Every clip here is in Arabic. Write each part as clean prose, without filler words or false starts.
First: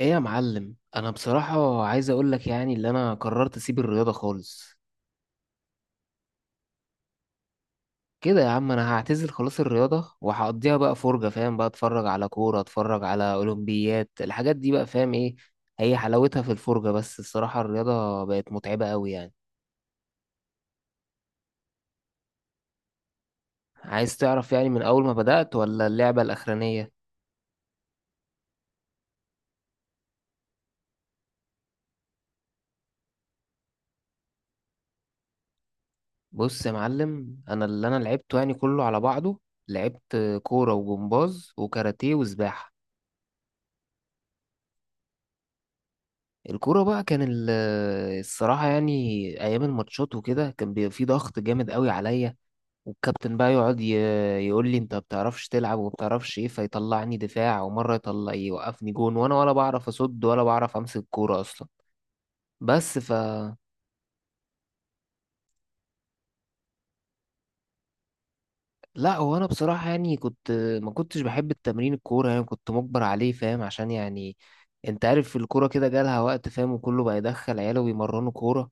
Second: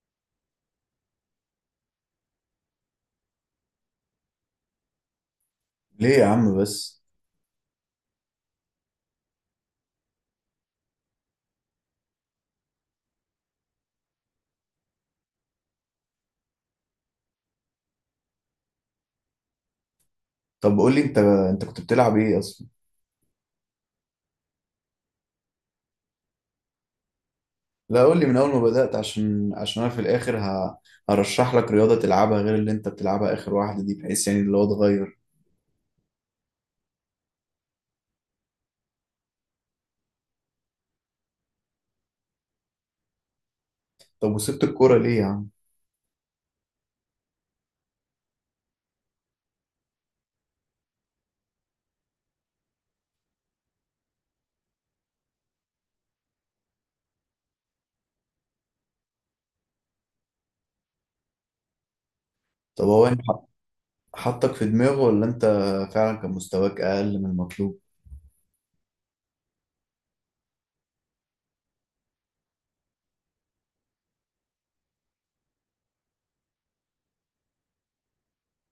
ايه يا معلم، انا بصراحة عايز اقول لك يعني اللي انا قررت اسيب الرياضة خالص. ليه يا عم بس؟ كده يا عم انا هعتزل خلاص الرياضة وهقضيها بقى فرجة. فاهم؟ بقى اتفرج على كورة، اتفرج على اولمبيات، الحاجات دي بقى. فاهم ايه؟ هي حلاوتها في الفرجة بس. الصراحة الرياضة بقت متعبة قوي يعني. طب قول لي، انت كنت بتلعب ايه اصلا؟ عايز تعرف يعني من اول ما بدأت ولا اللعبة الاخرانية؟ لا، قول لي من اول ما بدأت، عشان انا في الاخر هرشح لك رياضة تلعبها غير اللي انت بتلعبها، اخر واحدة دي، بحيث يعني اللي هو اتغير. بص يا معلم، انا اللي انا لعبته يعني كله على بعضه، لعبت كورة وجمباز وكاراتيه وسباحة. طب وسبت الكورة ليه يا عم؟ الكورة بقى كان الصراحة يعني أيام الماتشات وكده كان بيبقى في ضغط جامد قوي عليا. والكابتن بقى يقعد يقول لي أنت بتعرفش تلعب وبتعرفش إيه، فيطلعني دفاع، ومرة يطلع يوقفني جون وأنا ولا بعرف أصد ولا بعرف أمسك كورة أصلا. طب بس. هو انت حطك في دماغه، ولا انت فعلا كان مستواك اقل من المطلوب؟ لا، هو انا بصراحه يعني كنت ما كنتش بحب التمرين الكوره يعني، كنت مجبر عليه، فاهم، عشان يعني انت عارف الكوره كده جالها وقت، فاهم، وكله بقى يدخل عياله ويمرنوا كوره،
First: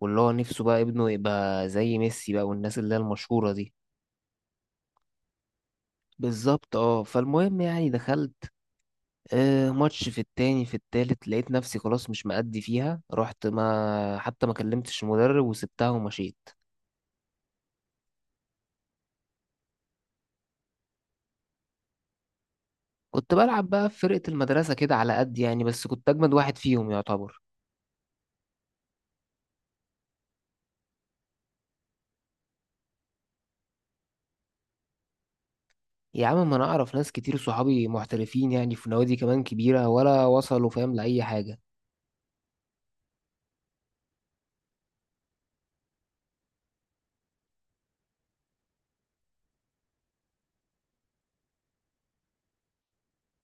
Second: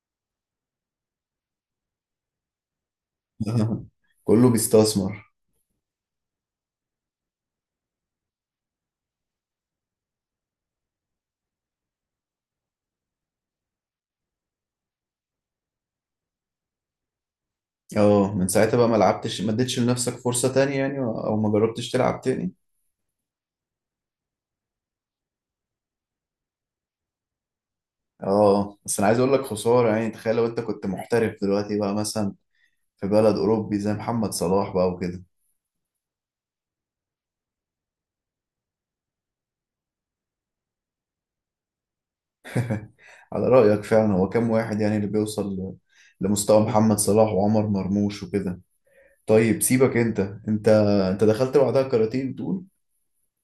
واللي هو نفسه بقى ابنه يبقى زي ميسي بقى، والناس اللي هي المشهوره دي. كله بيستثمر. بالظبط اه. فالمهم يعني دخلت آه ماتش في التاني في التالت، لقيت نفسي خلاص مش مأدي فيها، رحت ما حتى ما كلمتش المدرب وسبتها ومشيت. اه، من ساعتها بقى ما لعبتش، ما اديتش لنفسك فرصة تانية يعني، او ما جربتش تلعب تاني؟ كنت بلعب بقى في فرقه المدرسه كده على قد يعني، بس كنت اجمد واحد فيهم يعتبر. اه، بس انا عايز اقول لك خسارة يعني. تخيل لو انت كنت محترف دلوقتي بقى، مثلا في بلد أوروبي زي محمد صلاح بقى وكده. يا عم ما انا اعرف ناس كتير صحابي محترفين يعني في نوادي كمان كبيرة ولا وصلوا، فاهم، لأي حاجة. على رأيك، فعلا هو كام واحد يعني اللي بيوصل لمستوى محمد صلاح وعمر مرموش وكده؟ طيب سيبك انت. انت انت دخلت بعدها الكاراتيه بتقول؟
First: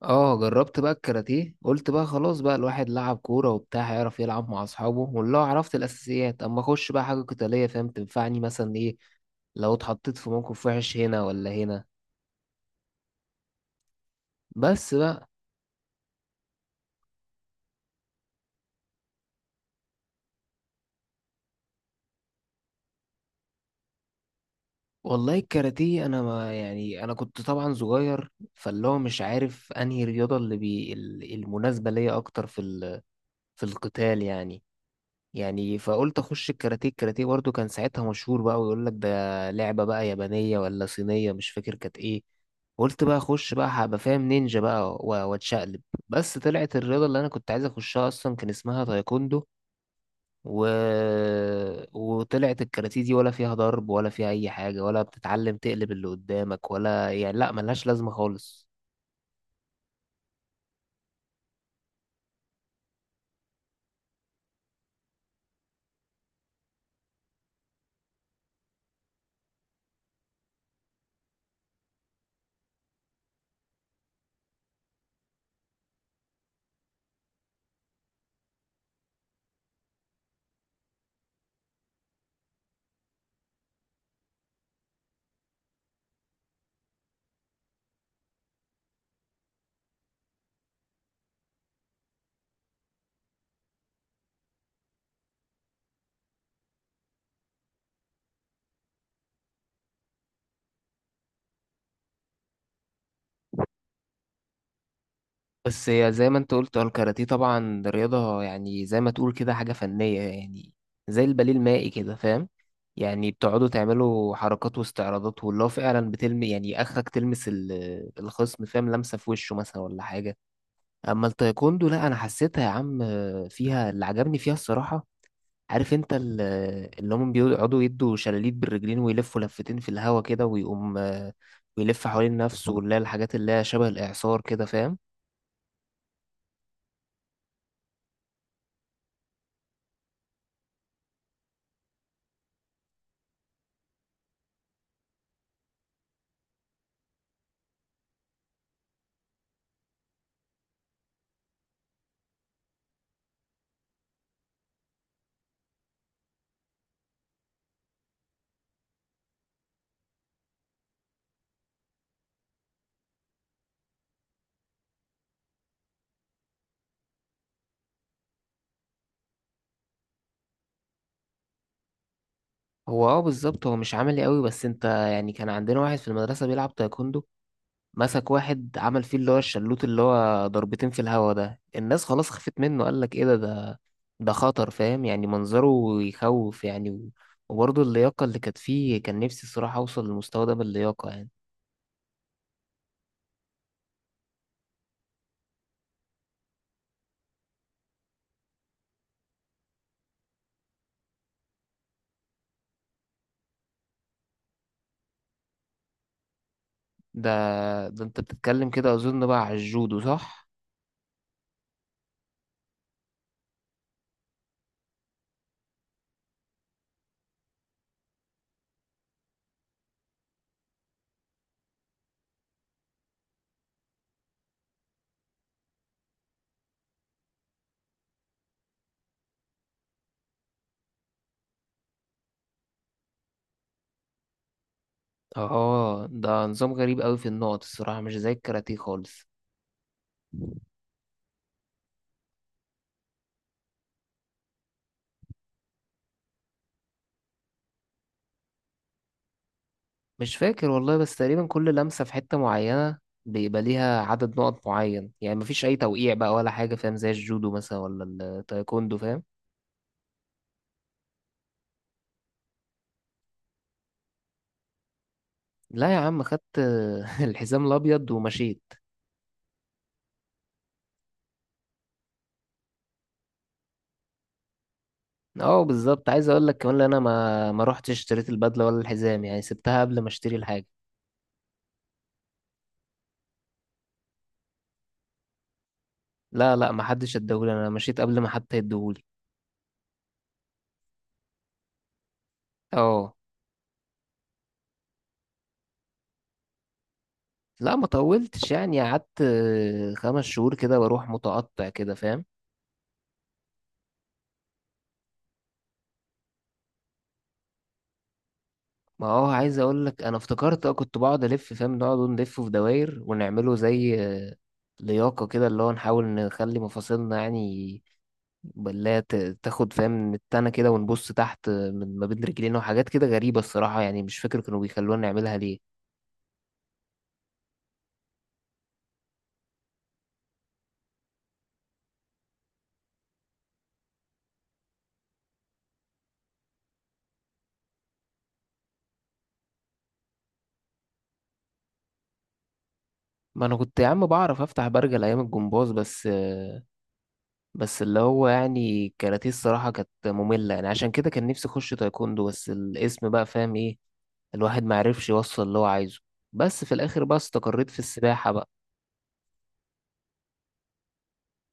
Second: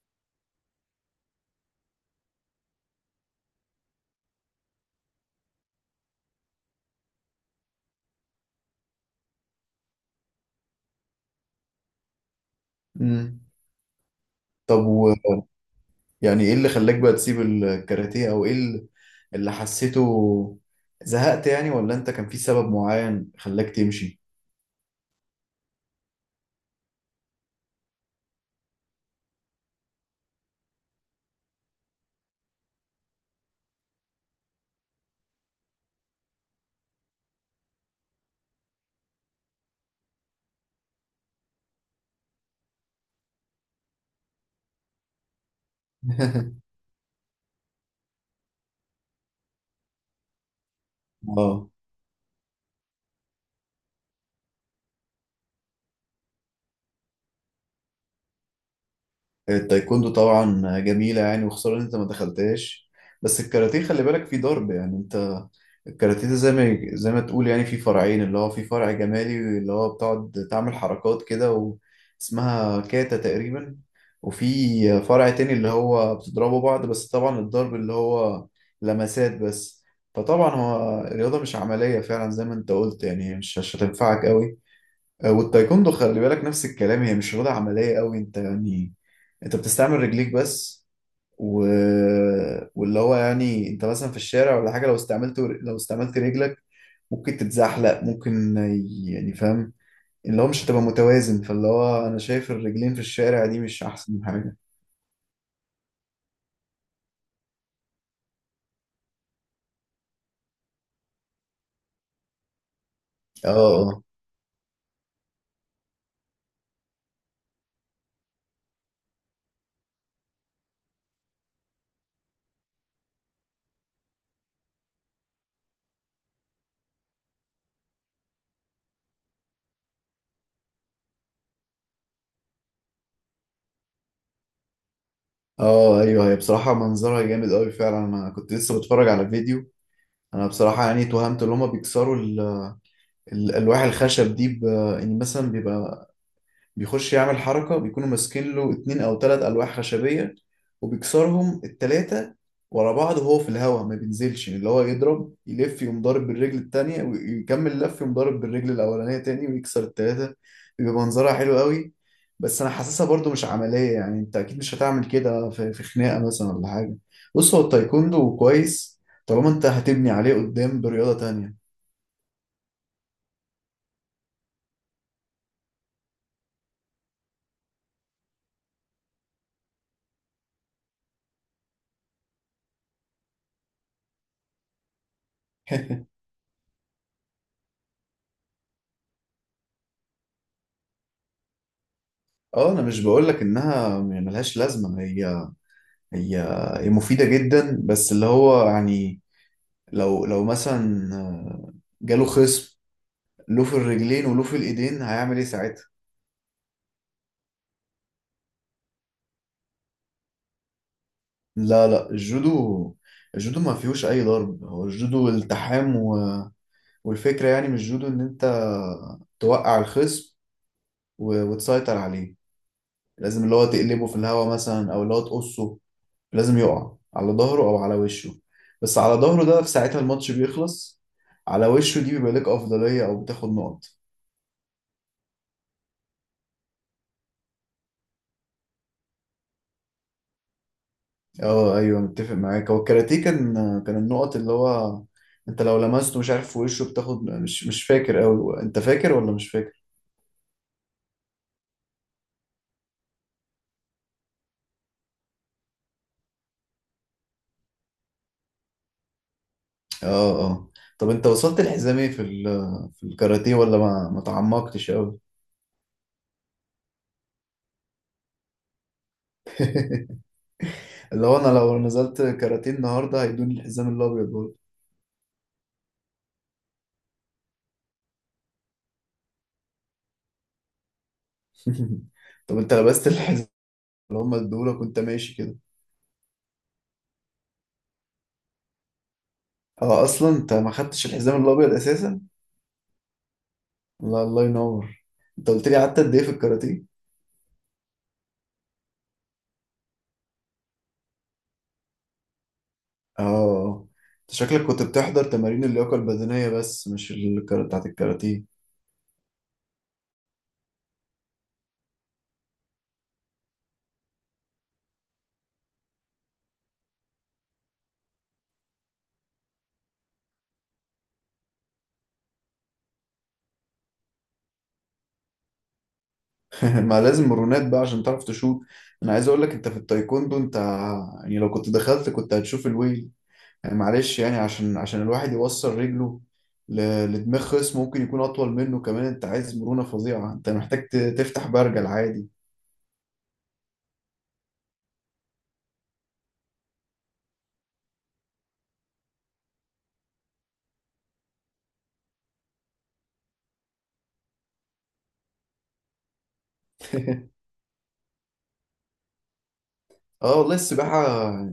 اه جربت بقى الكاراتيه، قلت بقى خلاص بقى الواحد لعب كورة وبتاع هيعرف يلعب مع اصحابه والله، عرفت الاساسيات اما اخش بقى حاجة قتالية، فاهم، تنفعني مثلا ايه لو اتحطيت في موقف وحش هنا ولا هنا. امم. طب بس بقى. يعني ايه اللي خلاك بقى تسيب الكاراتيه، او ايه اللي حسيته؟ زهقت يعني، ولا انت كان في سبب معين خلاك تمشي؟ والله الكاراتيه انا ما يعني انا كنت طبعا صغير، فاللي هو مش عارف انهي رياضه اللي بي المناسبه ليا اكتر في في القتال يعني. يعني فقلت اخش الكاراتيه. الكاراتيه برضه كان ساعتها مشهور بقى، ويقول لك ده لعبة بقى يابانية ولا صينية، مش فاكر كانت ايه. قلت بقى اخش بقى هبقى فاهم نينجا بقى واتشقلب. بس طلعت الرياضة اللي انا كنت عايز اخشها اصلا كان اسمها تايكوندو و... اه. وطلعت الكاراتيه دي ولا فيها ضرب ولا فيها اي حاجة ولا بتتعلم تقلب اللي قدامك، ولا يعني لا ملهاش لازمة خالص. التايكوندو طبعا جميلة يعني، وخسارة ان انت ما دخلتهاش. بس الكاراتيه خلي بالك فيه ضرب يعني، انت. الكاراتيه زي ما تقول يعني في فرعين، اللي هو في فرع جمالي اللي هو بتقعد تعمل حركات كده اسمها كاتا تقريبا. وفي فرع تاني اللي هو بتضربوا بعض، بس طبعا الضرب اللي هو لمسات بس. فطبعا هو الرياضة مش عملية فعلا، زي ما انت قلت يعني، هي مش هتنفعك قوي. والتايكوندو خلي بالك نفس الكلام، هي مش رياضة عملية قوي، انت يعني. انت بتستعمل رجليك بس و... واللي هو يعني انت مثلا في الشارع ولا حاجه، لو استعملت رجلك، ممكن تتزحلق، ممكن يعني فاهم. اللي هو مش هتبقى متوازن، فاللي هو انا شايف الرجلين في الشارع دي مش احسن حاجه. بس هي زي ما انت قلت، هو الكاراتيه طبعا رياضة يعني، زي ما تقول كده حاجة فنية يعني، زي الباليه المائي كده، فاهم. يعني اه، بتقعدوا اه. تعملوا حركات واستعراضات، واللي هو فعلا بتلمي يعني، اخرك تلمس الخصم، فاهم، لمسة في وشه مثلا ولا حاجة. اما التايكوندو لا انا حسيتها يا عم، فيها اللي عجبني فيها الصراحة. عارف انت اللي هم بيقعدوا يدوا شلاليت بالرجلين ويلفوا لفتين في الهوا كده، ويقوم ويلف حوالين نفسه، واللي هي الحاجات اللي هي شبه الإعصار كده، فاهم. اه ايوه، هي بصراحه منظرها جامد قوي فعلا، انا كنت لسه بتفرج على فيديو. انا بصراحه يعني توهمت ان هما بيكسروا الالواح الخشب دي يعني مثلا بيبقى بيخش يعمل حركة، بيكونوا ماسكين له اتنين أو تلات ألواح خشبية، وبيكسرهم التلاتة ورا بعض، وهو في الهواء ما بينزلش، اللي هو يضرب يلف يقوم ضارب بالرجل التانية، ويكمل لف يقوم ضارب بالرجل الأولانية تاني ويكسر التلاتة. بيبقى منظرها حلو قوي. بس أنا حاسسها برضو مش عملية يعني، أنت أكيد مش هتعمل كده في خناقة مثلا ولا حاجة. بص، هو التايكوندو كويس، طالما أنت هتبني عليه قدام برياضة تانية. هو اه بالظبط، هو مش عملي قوي، بس انت يعني كان عندنا واحد في المدرسة بيلعب تايكوندو، مسك واحد عمل فيه اللي هو الشلوت اللي هو ضربتين في الهوا ده، الناس خلاص خفت منه، قال لك ايه ده ده خطر، فاهم، يعني منظره يخوف يعني وبرضه اللياقة اللي كانت فيه كان نفسي الصراحة اوصل للمستوى ده باللياقة يعني. اه، انا مش بقولك انها يعني ملهاش لازمه، هي هي مفيدة جدا. بس اللي هو يعني لو مثلا، جاله خصم، له في الرجلين وله في الايدين، هيعمل ايه ساعتها؟ ده انت بتتكلم كده اظن بقى على الجودو، صح؟ لا، لا، الجودو ما فيهوش اي ضرب. هو الجودو التحام و.... والفكرة يعني من الجودو ان انت توقع الخصم وتسيطر عليه. لازم اللي هو تقلبه في الهوا مثلا، او اللي هو تقصه. لازم يقع على ظهره او على وشه. بس على ظهره ده في ساعتها الماتش بيخلص. على وشه دي بيبقى لك افضلية، او بتاخد نقط. اه ده نظام غريب قوي في النقط الصراحة مش زي الكاراتيه خالص. اه ايوه، متفق معاك. هو الكاراتيه كان النقط اللي هو، انت لو لمسته مش عارف في وشه بتاخد، مش فاكر اوي. انت فاكر ولا مش فاكر؟ مش فاكر والله، بس تقريبا كل لمسة في حتة معينة بيبقى ليها عدد نقط معين يعني، مفيش أي توقيع بقى ولا حاجة، فاهم، زي الجودو مثلا ولا التايكوندو، فاهم. اه، اه، طب انت وصلت للحزام ايه في الكاراتيه، ولا ما تعمقتش قوي؟ لا يا عم، خدت الحزام الأبيض ومشيت. اللي هو انا لو نزلت كاراتيه النهارده، هيدوني الحزام الابيض برضه. اه بالظبط، عايز أقول لك كمان إن أنا ما روحتش اشتريت البدلة ولا الحزام يعني، سبتها قبل ما اشتري الحاجة. طب انت لبست الحزام اللي هم ادولك وانت ماشي كده؟ لا لا، ما حدش اداهولي، أنا مشيت قبل ما حتى يديهولي. اه، اصلا انت ما خدتش الحزام الابيض اساسا. اه. لا، الله ينور. انت قلت لي قعدت قد ايه في الكاراتيه؟ لا ما طولتش يعني، قعدت 5 شهور كده بروح متقطع كده، فاهم. اه، انت شكلك كنت بتحضر تمارين اللياقة البدنية بس، مش الكرة بتاعت الكاراتيه. ما هو عايز اقول لك، انا افتكرت اه كنت بقعد الف، فاهم، نقعد نلفه في دواير، ونعمله زي لياقه كده اللي هو نحاول نخلي مفاصلنا يعني بلا تاخد، فاهم، من التانة كده، ونبص تحت من ما بين رجلينا، وحاجات كده غريبة الصراحة يعني، مش فاكر كانوا بيخلونا نعملها ليه. ما لازم مرونات بقى عشان تعرف تشوط. انا عايز اقول لك انت في التايكوندو، انت يعني لو كنت دخلت كنت هتشوف الويل. يعني معلش يعني، عشان الواحد يوصل رجله لدماغ خصم ممكن يكون اطول منه كمان، انت عايز مرونة فظيعة، انت محتاج تفتح برجل عادي. ما انا كنت يا عم بعرف افتح برجل ايام الجمباز بس بس اللي هو يعني الكاراتيه الصراحة كانت مملة يعني، عشان كده كان نفسي اخش تايكوندو، بس الاسم بقى، فاهم ايه، الواحد ما عرفش يوصل اللي هو عايزه. بس في الاخر بقى استقريت في السباحة بقى. اه والله، السباحة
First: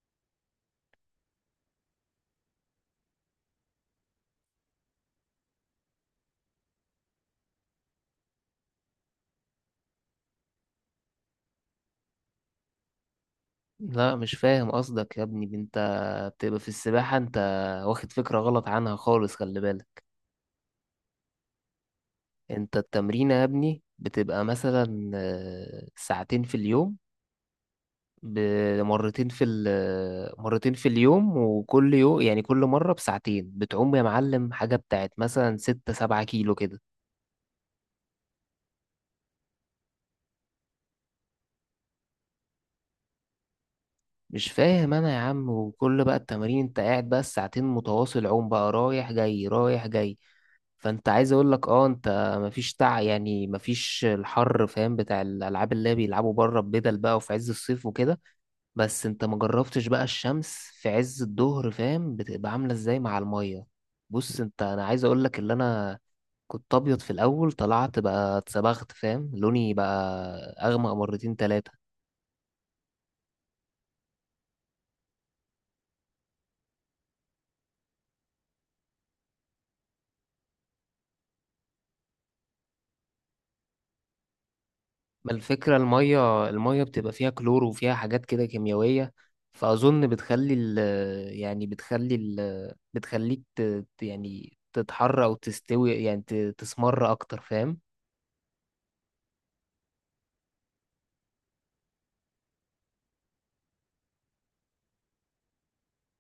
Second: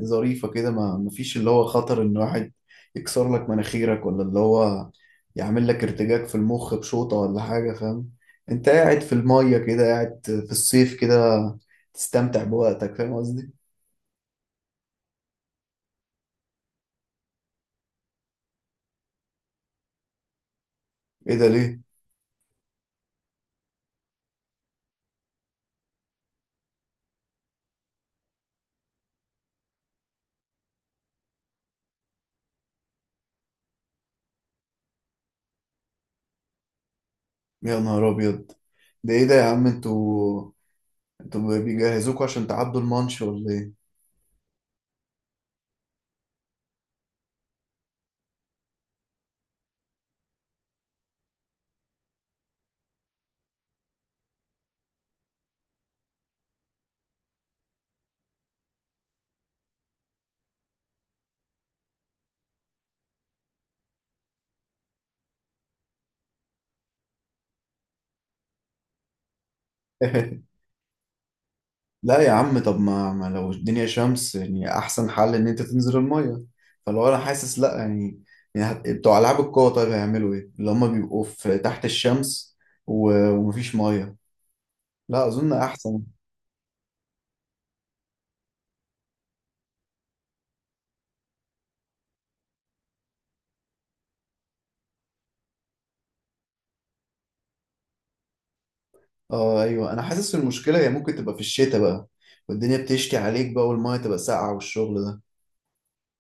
ظريفة كده، ما مفيش اللي هو خطر ان واحد يكسر لك مناخيرك، ولا اللي هو يعمل لك ارتجاج في المخ بشوطة ولا حاجة، فاهم؟ انت قاعد في المية كده، قاعد في الصيف كده، تستمتع بوقتك، فاهم قصدي؟ لا مش فاهم قصدك يا ابني انت، بتبقى في السباحة انت واخد فكرة غلط عنها خالص، خلي بالك. ايه ده، ليه؟ انت التمرين يا ابني بتبقى مثلا ساعتين في اليوم، بمرتين في ال آه، مرتين في اليوم، وكل يوم يعني كل مرة بساعتين بتعوم يا معلم حاجة بتاعت مثلا 6-7 كيلو كده. يا نهار ابيض! ده ايه ده يا عم؟ انتوا بيجهزوكوا عشان تعدوا المانش ولا ايه؟ مش فاهم انا يا عم وكل بقى التمارين انت قاعد بقى الساعتين متواصل عوم بقى، رايح جاي رايح جاي. فانت عايز اقول لك اه انت مفيش تع يعني مفيش الحر، فاهم، بتاع الالعاب اللي بيلعبوا بره ببدل بقى وفي عز الصيف وكده. بس انت ما جربتش بقى الشمس في عز الظهر، فاهم، بتبقى عامله ازاي مع الميه. بص انت، انا عايز اقول لك اللي انا كنت ابيض في الاول، طلعت بقى اتصبغت، فاهم، لوني بقى اغمق مرتين تلاتة. لا يا عم، طب ما لو الدنيا شمس يعني، احسن حل ان انت تنزل الميه. فلو انا حاسس، لا يعني، يعني بتوع العاب القوه، طيب هيعملوا ايه اللي هم بيبقوا في تحت الشمس ومفيش ميه؟ لا، ما اظن الفكرة احسن. المية بتبقى فيها كلور وفيها حاجات كده كيميائية، فأظن بتخلي ال يعني بتخلي ال بتخليك تتحر أو تستوي يعني تسمر أكتر، فاهم؟ اه ايوه، انا حاسس المشكله هي ممكن تبقى في الشتاء بقى، والدنيا بتشتي عليك بقى، والميه تبقى ساقعه والشغل ده.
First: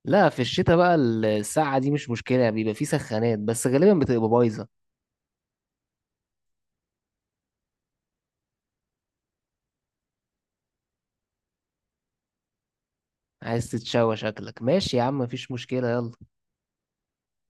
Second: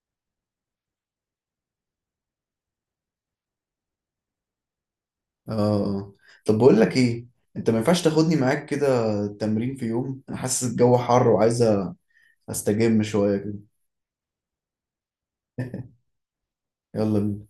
لا في الشتاء بقى الساعة دي مش مشكلة، بيبقى فيه سخانات بس غالبا بتبقى بايظة. اه. آه. طب بقول لك ايه، انت ما ينفعش تاخدني معاك كده تمرين في يوم انا حاسس الجو حر وعايز استجم شويه كده؟ عايز تتشوى شكلك، ماشي يا عم مفيش مشكلة، يلا. يلا بينا.